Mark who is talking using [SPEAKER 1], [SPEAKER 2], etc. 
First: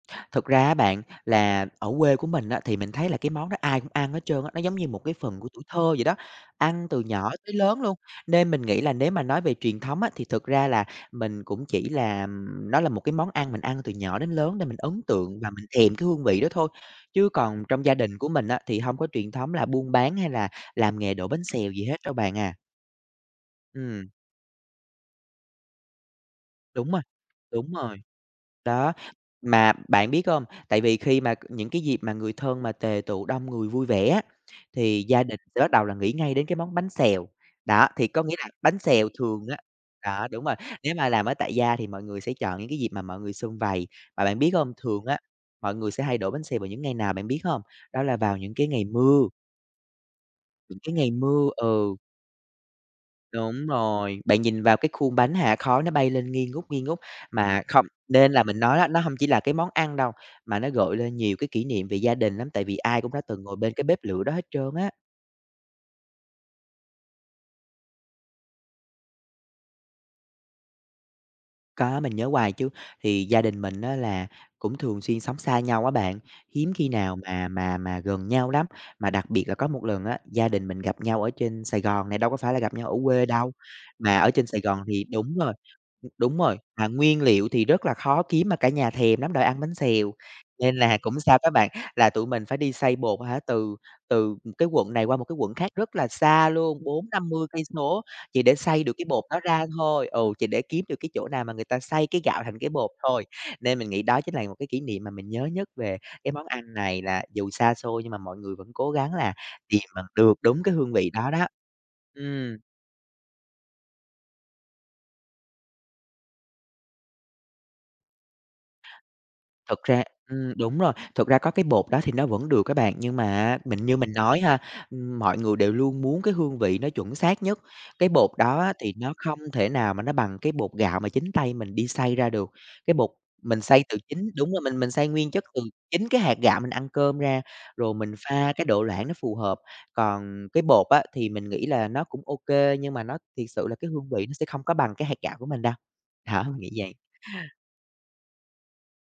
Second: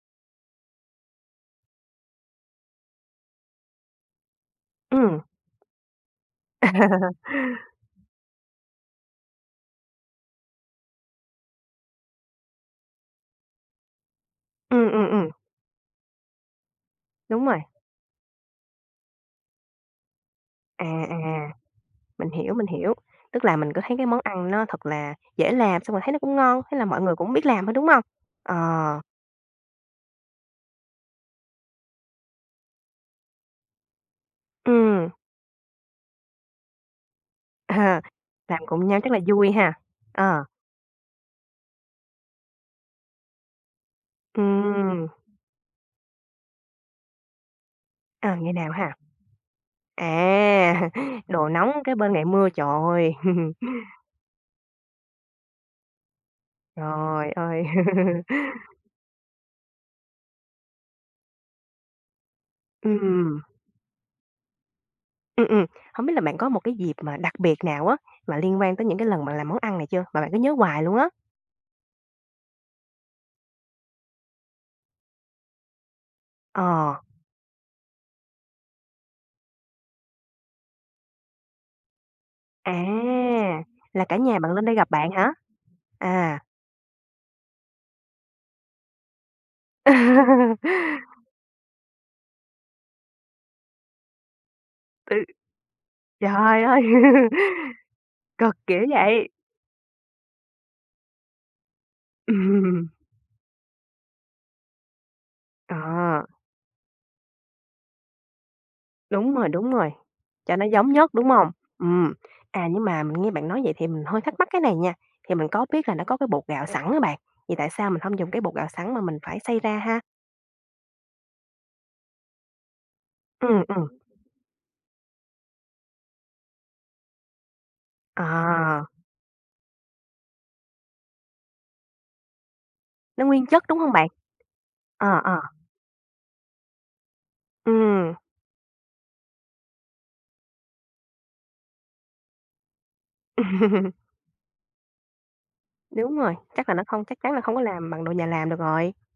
[SPEAKER 1] Thật ra á bạn, là ở quê của mình á, thì mình thấy là cái món đó ai cũng ăn hết trơn á, nó giống như một cái
[SPEAKER 2] Ừm.
[SPEAKER 1] phần của tuổi thơ vậy đó, ăn từ nhỏ tới lớn luôn. Nên mình nghĩ là nếu mà nói về truyền thống á thì thực ra là mình cũng chỉ là nó là một cái món ăn mình ăn từ nhỏ đến lớn để mình
[SPEAKER 2] Ừm,
[SPEAKER 1] ấn
[SPEAKER 2] ừm, ừm.
[SPEAKER 1] tượng và mình thèm cái hương vị đó thôi, chứ
[SPEAKER 2] Đúng rồi.
[SPEAKER 1] còn trong gia đình của mình á, thì hông có truyền thống là buôn bán hay là
[SPEAKER 2] À,
[SPEAKER 1] làm nghề
[SPEAKER 2] à,
[SPEAKER 1] đổ bánh xèo gì hết đâu
[SPEAKER 2] mình
[SPEAKER 1] bạn à.
[SPEAKER 2] hiểu, mình hiểu, tức là mình cứ thấy cái
[SPEAKER 1] Ừm.
[SPEAKER 2] món ăn nó thật là dễ làm, xong rồi thấy nó cũng ngon, thế là
[SPEAKER 1] Đúng
[SPEAKER 2] mọi
[SPEAKER 1] rồi,
[SPEAKER 2] người cũng biết làm thôi,
[SPEAKER 1] đúng
[SPEAKER 2] đúng
[SPEAKER 1] rồi,
[SPEAKER 2] hông? Ờ.
[SPEAKER 1] đó, mà bạn biết hông? Tại vì khi mà c những cái dịp mà người thân mà tề tựu đông người vui vẻ á, thì
[SPEAKER 2] Ừm.
[SPEAKER 1] gia đình sẽ bắt đầu là nghĩ ngay đến cái món bánh xèo, đó,
[SPEAKER 2] À,
[SPEAKER 1] thì có nghĩa là
[SPEAKER 2] làm
[SPEAKER 1] bánh
[SPEAKER 2] cùng nhau
[SPEAKER 1] xèo
[SPEAKER 2] chắc là
[SPEAKER 1] thường
[SPEAKER 2] vui
[SPEAKER 1] á
[SPEAKER 2] ha?
[SPEAKER 1] đó,
[SPEAKER 2] Ờ.
[SPEAKER 1] đúng rồi, nếu mà làm ở tại gia thì mọi người sẽ chọn những cái dịp mà mọi người sum vầy, và bạn biết hông, thường
[SPEAKER 2] Ừm.
[SPEAKER 1] á, mọi người sẽ hay đổ bánh xèo vào những ngày nào bạn biết hông? Đó là
[SPEAKER 2] À,
[SPEAKER 1] vào
[SPEAKER 2] ngày
[SPEAKER 1] những cái
[SPEAKER 2] nào
[SPEAKER 1] ngày
[SPEAKER 2] ha?
[SPEAKER 1] mưa. Những
[SPEAKER 2] À,
[SPEAKER 1] cái ngày
[SPEAKER 2] đồ
[SPEAKER 1] mưa,
[SPEAKER 2] nóng kế
[SPEAKER 1] ừ.
[SPEAKER 2] bên ngày mưa, trời ơi.
[SPEAKER 1] Đúng rồi, bạn nhìn vào cái khuôn bánh, hả, khói nó bay lên nghi ngút, nghi ngút,
[SPEAKER 2] Trời
[SPEAKER 1] mà
[SPEAKER 2] ơi.
[SPEAKER 1] không nên là mình nói á, nó hông chỉ là cái món ăn đâu, mà nó gợi lên nhiều cái kỷ niệm về gia đình lắm, tại vì ai cũng đã
[SPEAKER 2] Ừm.
[SPEAKER 1] từng ngồi bên cái bếp lửa đó hết trơn á.
[SPEAKER 2] Ừm, ừm. Hổng biết là bạn có một cái dịp mà đặc biệt nào á mà liên quan tới những cái lần bạn làm món ăn này chưa, mà bạn cứ nhớ hoài luôn á?
[SPEAKER 1] Có, mình nhớ hoài chứ, thì gia đình mình á, là cũng thường xuyên sống xa nhau á bạn, hiếm khi
[SPEAKER 2] Ờ.
[SPEAKER 1] nào mà mà mà gần nhau lắm, mà đặc biệt là có một lần á, gia đình mình gặp nhau ở trên Sài Gòn này, đâu có phải là gặp
[SPEAKER 2] À,
[SPEAKER 1] nhau ở quê đâu,
[SPEAKER 2] là cả
[SPEAKER 1] mà ở
[SPEAKER 2] nhà
[SPEAKER 1] trên
[SPEAKER 2] bạn
[SPEAKER 1] Sài
[SPEAKER 2] lên đây
[SPEAKER 1] Gòn
[SPEAKER 2] gặp
[SPEAKER 1] thì
[SPEAKER 2] bạn hả?
[SPEAKER 1] đúng rồi, đúng
[SPEAKER 2] À.
[SPEAKER 1] rồi, mà nguyên liệu thì rất là khó kiếm mà cả nhà thèm lắm rồi ăn bánh xèo, nên là cũng sao các bạn, là tụi mình phải đi xay bột, hả, từ từ, ừm, cái quận này
[SPEAKER 2] Ừ.
[SPEAKER 1] qua một cái quận khác rất là xa
[SPEAKER 2] Trời ơi!
[SPEAKER 1] luôn 40-50 cây số, chỉ
[SPEAKER 2] Cực
[SPEAKER 1] để xay
[SPEAKER 2] kiểu
[SPEAKER 1] được cái bột
[SPEAKER 2] vậy.
[SPEAKER 1] đó ra thôi. Ừ, chỉ để kiếm được cái chỗ nào mà người ta xay cái gạo thành cái
[SPEAKER 2] Ừm.
[SPEAKER 1] bột thôi, nên mình nghĩ đó chính là một cái kỷ niệm mà mình nhớ nhất về
[SPEAKER 2] Ờ.
[SPEAKER 1] cái món ăn này là dù xa xôi nhưng mà mọi người vẫn cố gắng
[SPEAKER 2] Đúng
[SPEAKER 1] là
[SPEAKER 2] rồi, đúng
[SPEAKER 1] tìm
[SPEAKER 2] rồi,
[SPEAKER 1] bằng được
[SPEAKER 2] cho
[SPEAKER 1] đúng
[SPEAKER 2] nó
[SPEAKER 1] cái
[SPEAKER 2] giống
[SPEAKER 1] hương vị
[SPEAKER 2] nhất, đúng
[SPEAKER 1] đó đó.
[SPEAKER 2] hông? Ừm,
[SPEAKER 1] Ừm.
[SPEAKER 2] à, nhưng mà mình nghe bạn nói vậy thì mình hơi thắc mắc cái này nha, thì mình có biết là nó có cái bột gạo sẵn á bạn, thì tại sao mình hông dùng cái bột gạo sẵn mà mình phải xay ra
[SPEAKER 1] Thật
[SPEAKER 2] ha?
[SPEAKER 1] ra ừm, đúng rồi, thực ra có cái bột đó thì nó vẫn được các bạn, nhưng mà á
[SPEAKER 2] Ừm,
[SPEAKER 1] mình
[SPEAKER 2] ừm.
[SPEAKER 1] như mình nói ha, ưm, mọi người đều luôn muốn cái hương vị nó chuẩn xác nhất, cái bột đó á
[SPEAKER 2] À.
[SPEAKER 1] thì nó không thể nào mà nó bằng cái bột gạo mà chính tay mình đi xay ra được. Cái bột
[SPEAKER 2] Nó nguyên
[SPEAKER 1] mình
[SPEAKER 2] chất, đúng
[SPEAKER 1] xay
[SPEAKER 2] hông
[SPEAKER 1] từ
[SPEAKER 2] bạn?
[SPEAKER 1] chính đúng rồi mình mình xay
[SPEAKER 2] Ờ,
[SPEAKER 1] nguyên
[SPEAKER 2] ờ.
[SPEAKER 1] chất từ chính cái hạt gạo mình ăn cơm ra, rồi mình
[SPEAKER 2] Ừm.
[SPEAKER 1] pha cái độ loãng nó phù hợp, còn cái bột á thì mình nghĩ là nó cũng ô kê, nhưng mà nó thiệt sự là cái hương vị nó sẽ không có bằng cái hạt gạo của mình đâu.
[SPEAKER 2] Đúng rồi,
[SPEAKER 1] Đó,
[SPEAKER 2] chắc
[SPEAKER 1] nghĩ
[SPEAKER 2] là nó
[SPEAKER 1] vậy.
[SPEAKER 2] không chắc chắn là không có làm bằng đồ nhà làm được rồi.